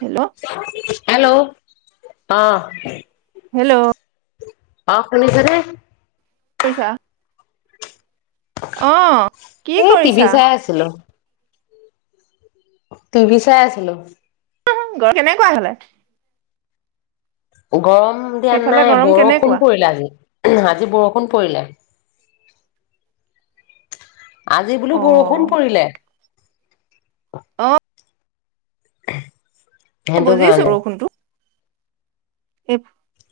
Hello hello অ hello অ শুনিছেনে পইছা অ কি এই টিভি কৰিছা চাই আছিলো টিভি চাই আছিলো [unintelligible] ঘৰ কেনেকুৱা হলে গৰম ম দিয়া সেইফালে নাই গৰম বৰষুণ কেনেকুৱা পৰিলে আজি আজি বৰষুণ পৰিলে আজি বোলো বৰষুণ অ' পৰিলে। অ সেইটো বুজিছো কাৰণে বৰষুণতো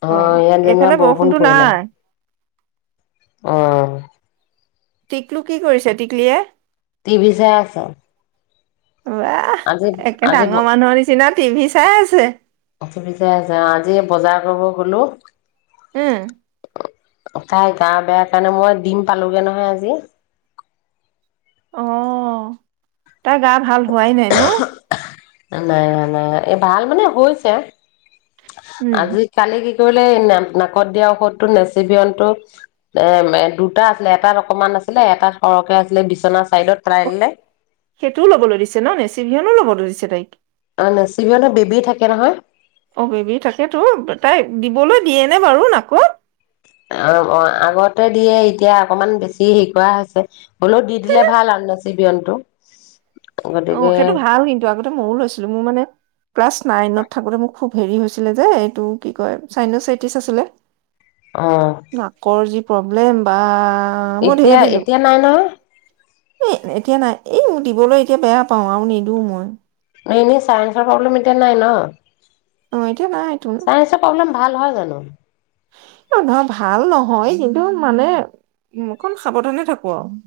অ ইয়াত যেনিবা এইফালে বৰষুণ বৰষুণটো পৰিলে নাই আহ টিকলু কি কৰিছে টিকলিয়ে টিভি চাই আছ ওৱাহ একে ডাঙৰ মানুহৰ নিচিনা টি ভি চাই আছে? অথনিতে যাওঁ, আজি বজাৰ কৰিব গ'লো উম। তাই গা বেয়া কাৰণে মই দিম পালোগে নহয় আজি। অ', তাৰ গা ভাল হোৱাই নাই ন? নাই হোৱা নাই হোৱা এই ভাল মানে হৈছে উম আজিকালি কি কৰিলে নাকত দিয়া ঔষধটো নেচিবিহনটো এ দুটা আছিলে এটাত অকমান আছিলে এটাত সৰহকে আছিলে বিচনাত অ', সেইটোও ল'বলৈ দিছে ন? নেচিভিয়নো ল'বলৈ দিছ অ' নেচিবিহনত বেবি থাকে নহয়। অ' বেবী তাকেতো ক'ত অ', অ', আগতে দিয়ে এতিয়া অকমান বেছি হেয়ি কৰা হৈছে হ'লেও, দি দিলে ভাল আৰু নেচিভিয়নটো। অ', সেইটো ভাল কিন্তু আগতে মইয়ো লৈছিলো মো মানে ক্লাছ নাইনত থাকোতে মোক খুব হেৰি হৈছিলে যে, এইটো কি কয় চাইনোচেটিচ আছিলে অ নাকৰ যি প্ৰব্লেম বা মই ধেৰ এতিয়া, দিলোঁ। এতিয়া নাই নহয়? এ এতিয়া নাই এই মোৰ দিবলৈ এতিয়া বেয়া পাওঁ আৰু নিদিওঁ মই। এনে চায়েন্সৰ প্ৰব্লেম এতিয়া নাই ন? অ', এতিয়া নাইতো। চাইন্সৰ প্ৰব্লেম ভাল হল জানো অ' ধৰক ভাল নহয়। কিন্তু মানে অকণ সাৱধানে থাকোঁ আৰু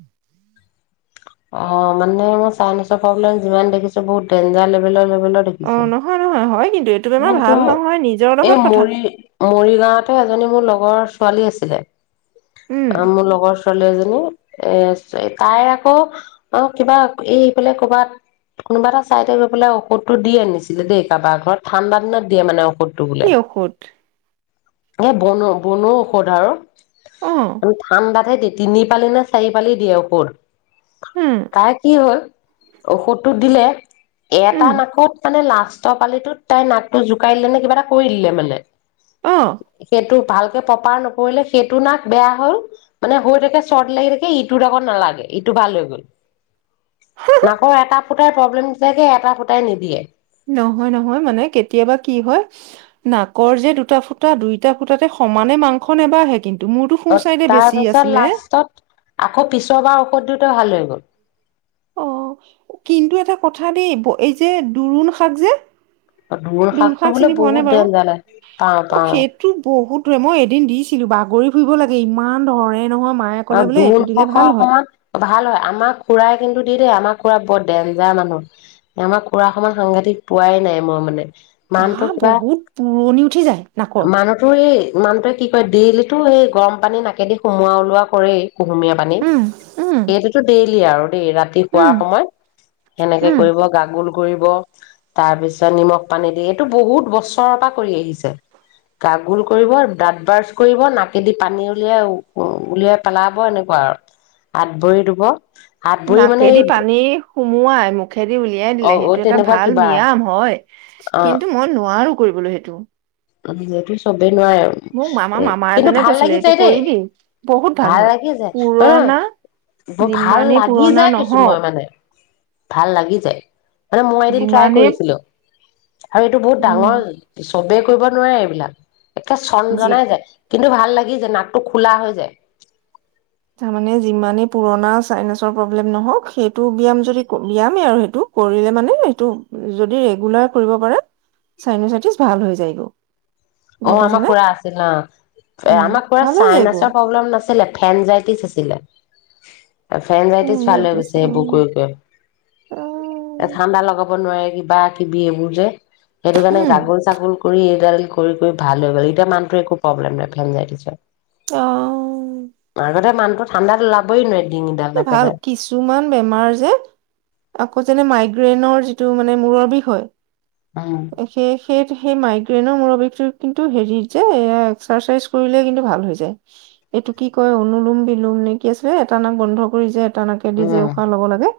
অ', মানে মই চাইনচৰ প্ৰব্লেম যিমান দেখিছো বহুত ডেঞ্জাৰ লেভেলৰ সিহঁতৰ দেখিছোঁ। অ', নহয় নহয় হয় কিন্তু এইটো বেমাৰ ভাল কিন্তু নহয় নিজৰ এই লগত কথা। মৰি মৰিগাওঁতে এজনী মোৰ লগ বৰ ছোৱালী আছিলে। উম, আ, মোৰ লগৰ ছোৱালী এজনী এ তাই আকৌ অ কিবা এইফালে কৰবাত কোনোবা এটা চাই থৈ গৈ পেলাই ঔষধতটো দি আনিছিলে দেই কাৰোবাৰ ঘৰত ঠাণ্ডা দিনত দিয়ে মানে ঔষধ কি ঔষধ অ' বনো বনো ঔষধ আৰু অ', আমি ঠাণ্ডাতেই দি তিনি পালি নে চাৰি পালি দিয়ে ঔষদ উম, তাইৰ কি হ'ল ঔষধটো দিলে। এটা উম, নাকত মানে লাষ্ট [inaudible] পালিটোত তাই নাকটো জোকাৰি দিলে নে কিবা এটা কৰি দিলে মানে অ'। সেইটো ভালকে প্ৰ'পাৰ নকৰিলে সেইটো নাক বেয়া হ'ল মানে হৈ থাকে চৰদি লাগি থাকে ইটো আকৌ নালাগে ইটো ভাল হৈ গ'ল। নাকৰ এটা ফুটাই প্ৰব্লেম দি থাকে এটা ফুটাই নিদিয়ে। নহয়, নহয় মানে কেতিয়াবা কি হয় নাকৰ যে দুটা ফুটা দুইটা ফুটাতে সমানে মাংস নাবাঢ়ে কিন্তু। মোৰতো সোঁ অ' চাইডে বেছি তাৰপিছত আছিলে। লাষ্টত আকৌ পিছৰ বাৰ ঔষধ দিওঁ তে ভাল হৈ গ'ল। অ' কিন্তু এটা কথা দেই এই যে দোৰুণ শাক যে দোৰুণ দোৰোণ শাকটো শাক বোলে চিনি পোৱা নে বহুত বাৰু? ডেঞ্জাৰ আছে৷ পাওঁ অ', পাওঁ। সেইটো বহুত মই এদিন দিছিলো বাগৰি ফুৰিব লাগে ইমান ধৰে নহয়। মায়ে ক'লে অ' বোলে এইটো দোৰুণ দিলে শাকৰ ভাল হয়। অকনমান ভাল হয় আমাৰ খুৰাই কিন্তু দি দিয়ে আমাৰ খুৰা বৰ ডেঞ্জাৰ মানুহ। আমাৰ খুৰা সমান সাংঘাতিক পোৱাই নাই মই মানে। মানুহটো আঃ কিবা বহুত পুৰণি উঠি যায় নাকত। মানুহ টোৱে কি কৰে ডেইলি টো সেই গৰম পানী নাকেদি সোমোৱা ওলোৱা কৰেই। কুহুমীয়া পানীত উম, উম, সেইটোতো ডেইলি কি আৰু দেই ৰাতি উম, শোৱাৰ সময়ত সেনেকে উম। কৰিব, গাগ'ল কৰিব, তাৰ পিছত নিমখ পানী দি এইটো বহুত বছৰৰ পৰা কৰি আহিছে। গাগ'ল কৰিব, দাঁত ব্ৰাছ কৰিব, নাকে দি পানী উলিয়া উলিয়া পেলাব এনেকুৱা আৰু হাত ভৰি ধোব। হাত ভৰি মানে সোমোৱাই মোক মুখেদি উলিয়াই অ দিলে, অ সেইটো এটা তেনেকুৱা ভাল কিবা ব্যায়াম হয়, অ কিন্তু মই নোৱাৰো কৰিবলৈ সেই টো [unintelligible] নোৱাৰে, আমাৰ মামা এ-কিন্তু এজনে ভাল কৈছিলে লাগি এইটো যায় দেই, কৰিবি বহুত ভাল হয় লাগি যায়, পুৰণা অ', বৰ ভাল যিমানেই লাগি পুৰণা যাই কৈছোঁ নহওক মই মানে। ভাল লাগি যায়। মানে মই এদিন ট্ৰাই যিমানেই কৰিছিলোঁ। আৰু এইটো বহুত উম ডাঙৰ চবে ক কৰিব নোৱাৰে এইবিলাক একে যি চণজনাই যায়। কিন্তু ভাল লাগি যায়, নাকটো খোলা হৈ যায়। তাৰমানে যিমানেই পুৰণা চাইনাছৰ প্ৰব্লেম নহওঁক, সেইটো ব্যায়াম যদি-ব্যায়ামেই আৰু সেইটো, কৰিলে মানে সেইটো যদি ৰেগুলাৰ কৰিব পাৰে চাইনাচাইটিচ ভাল হৈ যায়গৈ। গম অ', আমাৰ পাইছানে খুৰা আছিল অ', উম আমাৰ খুৰাৰ ভাল হৈ যায়গৈ চাইনাছৰ প্ৰব্লেম নাছিলে ফেনজাইটিছ আছিলে। ফেনজাইটিছ ভাল হৈ গৈছে সেইবোৰ কৰি উম কৰি। এ ঠাণ্ডা লগাক [unintelligible] কিবা কিবি এইবোৰ যে সেইটো কাৰণে গাগুল-চাগুল কৰি এইডাল কৰি কৰি ভাল হৈ গল। এতিয়া মানুহটো একো প্ৰব্লেম নাই। [unintelligible] আগতে মান ঠাণ্ডাত ওলাবই নোৱাই। ভাল। কিছুমান বেমাৰ যে, আকৌ যেনে মাইগ- ব্ৰেইনৰ যিটো মানে মূৰৰ বিষ হয়। উম, সেই সেই সেই মাইগ্ৰেইনৰ মুৰৰ বিষ- কিন্তু হেৰিত যে এ এক্সাৰচাইজ কৰিলে কিন্তু ভাল হৈ যায়। এইটো কি কয় অনুুলোম বিলোম নে কি আছিলে, এটানাক বন্ধ কৰি যে টা নাকে দি যে উম, উশাহ ল'ব লাগে।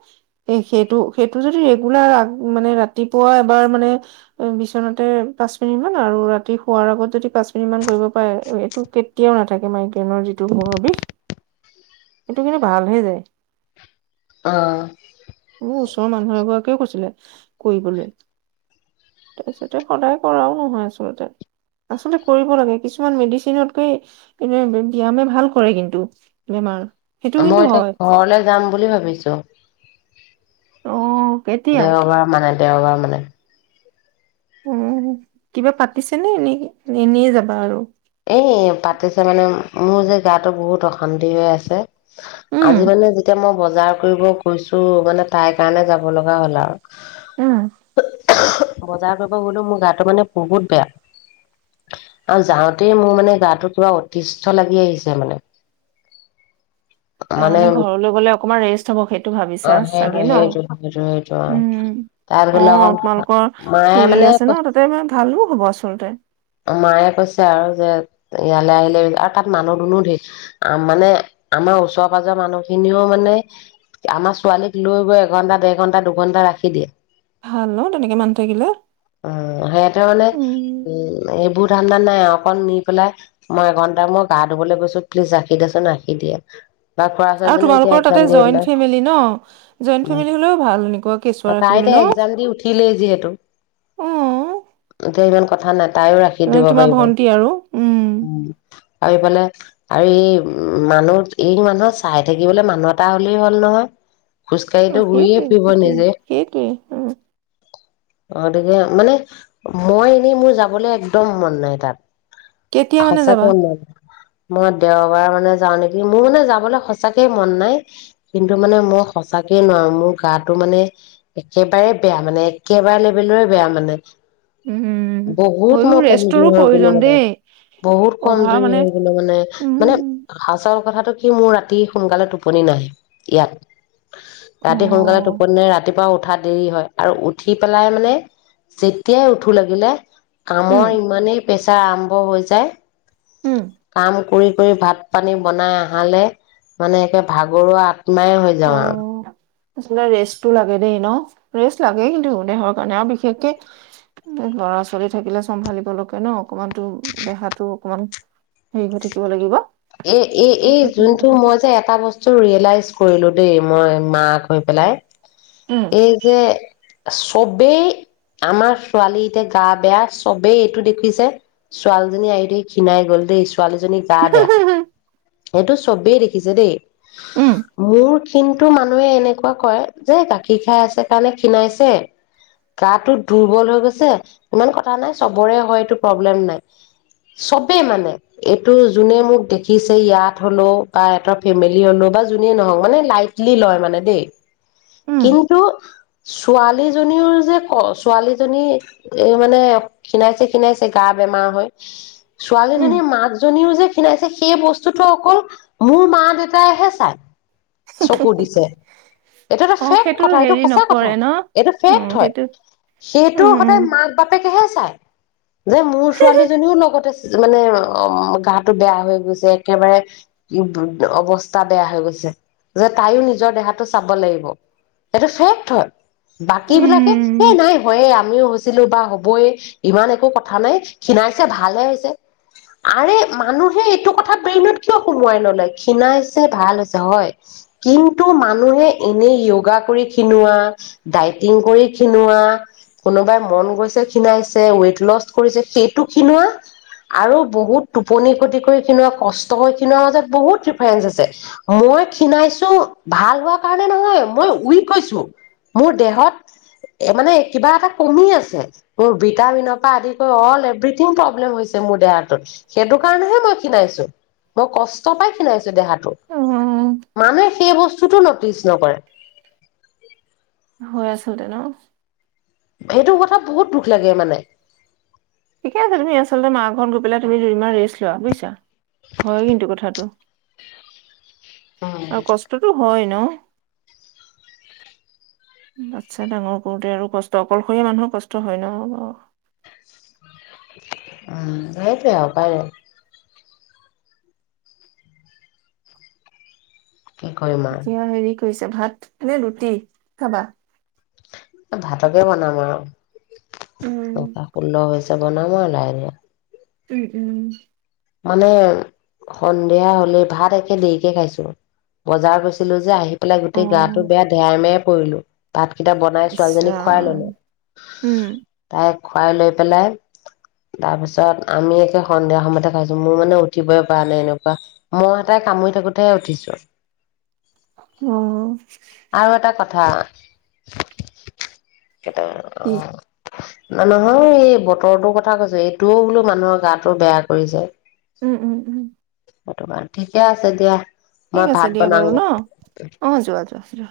এ সেইটো সেইটো যদি ৰেগুলাৰ আগ, মানে ৰাতিপুৱা এবাৰ মানে- বিচনাতে পাঁচ মিনিট মান আৰু ৰাতি শোৱাৰ আগত যদি পাঁচ মিনিট মান কৰিব পাৰে, এইটো কেততিয়াও নাথাকে মাইগ্ৰেইনৰ যিটো মূৰৰ বিষ। সেইটো কিন্তু ভাল হৈ যায়। অ'। উম, ওচৰ মানুহ এগৰাকীয়েও কৈছিলে, কৰিবলে। তাৰপিছতে সদায় কৰাও নহয় আচলতে। আচলতে কৰিব লাগে। কিছুমান মেডিচিনতকৈ এনে বি ব্যায়ামে ভাল কৰে কিন্তু, বেমাৰ। সেইটো কিন্তু মই এতিয়া হয় ঘৰলে যাম বুলি ভাবিছো। অ'। দেওবাৰ মানে। দেওবাৰ মানে। উম, কিবা পাতিছেনে নে এনেই যাবা আৰু? এ, পাতিছে মানে- মোৰ যে গাটো বহুত অশান্তি হৈ আছে। আজি উম মানে যেতিয়া মই বজাৰ কৰিব কৈছোও মানে তাইৰ কাৰণে যাব লগা হ'ল আও। উম। [inaudible] বজাৰ কৰিব গলেও মোৰ গাটো মানে বহুত বেয়া। আৰু যাওঁ [unintelligible] মোৰ মানে গাটো পুৰা অতিষ্ঠ লাগি আহিছে মানে। মানে তাৰমানে ঘৰলৈ গলে অকণমান ৰেষ্ট হব, সেইটো ভাবিছা অ', সেইটো চাগে ন। সেইটো সেইটো সেইটো অ', তাত উম। গ'লে অকণ অঅ তোমালোকৰ মায়ে খুৰী আছে মানে ন তাতে মানে ভালো হ'ব আচলতে। মায়ে কৈছে আৰু যে ইয়ালে আহিলে, আৰু তাত মানুহ দুনু ধেৰ, মানে আমাৰ ওচৰ পাজৰ মানুহ খিনিও মানে আমাৰ ছোৱালীক লৈ গৈ এঘন্টা দেৰ ঘন্টা দুঘন্টা ৰাখি দিয়ে। ভাল ন তেনেকে মানুহ থকিলে। উম সিহঁতে মানে উম। এইবোৰ ধাণ্ডা নাই আ, অকণ নি পেলাই মই এঘন্টা মই গা ধুবলৈ গৈছো প্লিজ ৰাখি দেচোন, ৰাখি দিয়ে। বা খুৰা আৰু ছোৱালীজনীও এতিয়া তোমালোকৰ এক্জাম তাতে দি জইন উঠিলে ফেমিলি ন, জইন উম ফেমিলি হলেও ভাল এনেকুৱা কেঁচুৱা তাই ৰাখিবলৈ এতিয়া ন? এক্জাম দি উঠিলেই যিহেতু অ। [inaudible] দিব [unintelligible] তোমাৰ পাৰিব ভন্টি আৰু, উম। আৰু এইফালে আৰু এই মানুহ এই মানুহৰ চাই থাকিবলৈ মানুহ এটা হ'লেই হ'ল নহয়। খোজকাঢ়িতো ঘূৰিয়ে অ'সেইটোৱে ফুৰিব সেইটোৱে নিজে সেইটোৱে অ'। অ' তেতিয়া মানে মই এনেই মোৰ যা যাবলে একদম মন নাই তাত। কেতিয়া মানে যাবা সঁচাকৈ মন মই দেওবাৰ মানে যাওঁ নেকি। মোৰ মানে যাবলৈ সঁচাকেই মন নাই, কিন্তু মানে মই সঁচাকে নোৱাৰোঁ। মোৰ গাটো মানে, একেবাৰে বেয়া মানে, একেবাৰে লেবেলৰে বেয়া মানে। উম। বহুত হয়ো মই কমজোৰি ৰেষ্টৰো হৈ গ'লো প্ৰয়োজন মানে, দেই বহুত অভাৰ কমজোৰি মানে হৈ গ'লো মানে, মানে উম হাজা কথাটো কি মোৰ ৰাতি সোনকালে টোপনি নাহে, ইয়াত। অ ৰাতি সোনকালে টোপনি নাই ৰাতিপুৱা উঠ উঠা দেৰি হয় আৰু উঠি পেলাই মানে যেতিয়াই উঠো লাগিলে কামৰ উম ইমানেই পেচাৰ আৰম্ভ হৈ যায়। উম কাম কৰি। কৰি ভাত পানী বনাই আহালে মানে একে ভাগৰুৱা আত্মাই হৈ অ যাওঁ আৰু আচলতে ৰেষ্টটো লাগে দেই ন, ৰেষ্ট লাগেই কিন্তু দেহৰ কাৰণে আৰু বিশেষকে ল'ৰা-ছোৱালী থাকিলে চম্ভালিব লগে ন, অকমানতো দেহাতো অকমান হেৰি হৈ থাকিব লাগিব। এ-এ-এই সেইটো যোনটো কথাটো মই যে এটা বস্তু ৰিয়েলাইজ কৰিলো দেই মই মাক হৈ পেলাই। উম এই যে চবেই আমাৰ ছোৱালী এতিয়া গা বেয়া চবেই এইটো দেখিছে ছোৱালীজনী আই অ' দেহি ক্ষীণাই গ'ল দেই ছোৱালীজনী গা বেয়া। এইটো চবেই দেখিছে দেই। উম মোৰ কিন্তু মানুহে এনেকুৱা কৰে যে গাখীৰ খাই আছে কাৰণে ক্ষীণাইছে, গাটো দুৰ্বল হৈ গৈছে, ইমান কথা নাই চবৰে হয়। এইটো প্ৰব্লেম নাই। চবেই মানে এইটো যোনে মোক দেখিছে এই ইয়াত হলোঁ বা এটা ফেমিলি হলোঁ বা যোনে নহওঁক মানে লাইটলি লয় মানে দেই। উম কিন্তু ছোৱালীজনীৰও যে ক ছোৱালীজনী এ, মানে খীণাইছে খীণাইছে গা বেমাৰ হৈ। উম ছোৱালীজনীৰ মাকজনীও যে খীনাইছে সেই বসত বস্তুটো অকল মোৰ মা দেউতাইহে চাই। চকু দিছে। এইটো এটা অ ফেক্ট সেইটোৰ কথা এইটো হেৰি সঁচা কথা, নকৰে ন এইটো উম ফেক্ট হয়, সেইটো সেইটো সদায় উম মাক বাপেকেহে চাই। যে মোৰ ছোৱালীজনীও লগতে মানে অ, গাটো বেয়া হৈ গৈছে। একেবাৰে [unintelligible] অৱস্থা বেয়া হৈ গৈছে, যে তাইও নিজৰ দেহাটো চাব লাগিব। এইটো ফেক্ট হয়। বাকী বিলাকে, এই উম নাই হয়ে আমিও হৈছিলো বা হ'বই ইমান একো কথা নাই খীণাইছে ভালহে হৈছে ব্ৰেইনত কিয় সোমোৱাই নলয় খীণাইছে ভাল হৈছে হয়, কিন্তু মানুহে এনেই য়োগা কৰি ক্ষিনোৱা, ডাইটিং কৰি ক্ষিনোৱা কোনোবাই মন গৈছে ক্ষিনাইছে ৱেইট লচ কৰিছে সেইটো ক্ষিনোৱা আৰু বহুত টোপনি কতি কৰি ক্ষিনোৱা কষ্ট হৈ ক্ষিনোৱা মাজত বহুত ডিফাৰেঞ্চ আছে, মই ক্ষিনাইছো ভাল হোৱা কাৰণে নহয় মই উইক হৈছো, মোৰ দেহত মানে কিবা এটা কমি আছে মোৰ ভিটামিনৰ পৰা আদি কৰি অল এভ্ৰিথিং প্ৰব্লেম হৈছে মোৰ দেহাটোত সেইটো কাৰণেহে মই ক্ষিনাইছো। অ' কষ্ট পাই ক্ষীণাইছে। দেহাটো। অ মানুহে সেই বস্তুতটো ন পিছ নকৰে। হয় আচলতে ন এইটো কথাত বহুত দোষ লাগে মানে ঠিকে আছে, তুমি আচলতে মা ঘৰত গৈ পেলাই তুমি দুদিমান ৰেষ্ট লোৱা বুজিছা হয়, কিন্তু কথাটো। আৰু কষ্টতটো হয় এনেও আচ্ছা ডাঙৰ কৰোঁতে আৰু কষ্ট অকলশৰীয়া মানুহৰ কষ্ট হয় নহয় অ' অ', সেইটোৱে আৰু পাৰে। কি কৰিম আৰু? এতিয়া [unintelligible] ভাত নে ৰুটি খাবা? ভাতকে বনাম আৰু। উম টকা ষোল্লহাজাৰ। বনাম আৰু লাহে লাহে। উম, উম। মানে, সন্ধিয়া হ'লে ভাত একে দেৰিকে খাইছোঁ, বজাৰ গৈছিলোঁ যে, আহি। পেলাই অ গোটেই গাটো বেয়া [unintelligible] কৰিলোঁ। ভাতকেইটা বনাই, ইচ ছোৱালীজনীক খুৱাই ৰাম ল'লোঁ। উম তাইক। খুৱাই লৈ পেলাই, তাৰ পিছত আমি একে সন্ধিয়া সময়তে খাইছোঁ। মোৰ মানে উঠিবই পৰা নাই। এনেকুৱা, মই এটাই কামুৰি থাকোতেহে উঠিছোঁ। অ'হ [unintelligible] কেইটা কি অ'। [unintelligible] এই বতৰটোৰ কথা কৈছোঁ, এইটোও বোলো মানুহৰ গাটো বেয়া কৰিছে। উম, উম, উম [unintelligible] ঠিকে আছে দিয়া। ঠিক মই আছে ভাত দিয়া বাৰু বনাওঁগে ন? অ, যোৱা, যোৱা, যোৱা।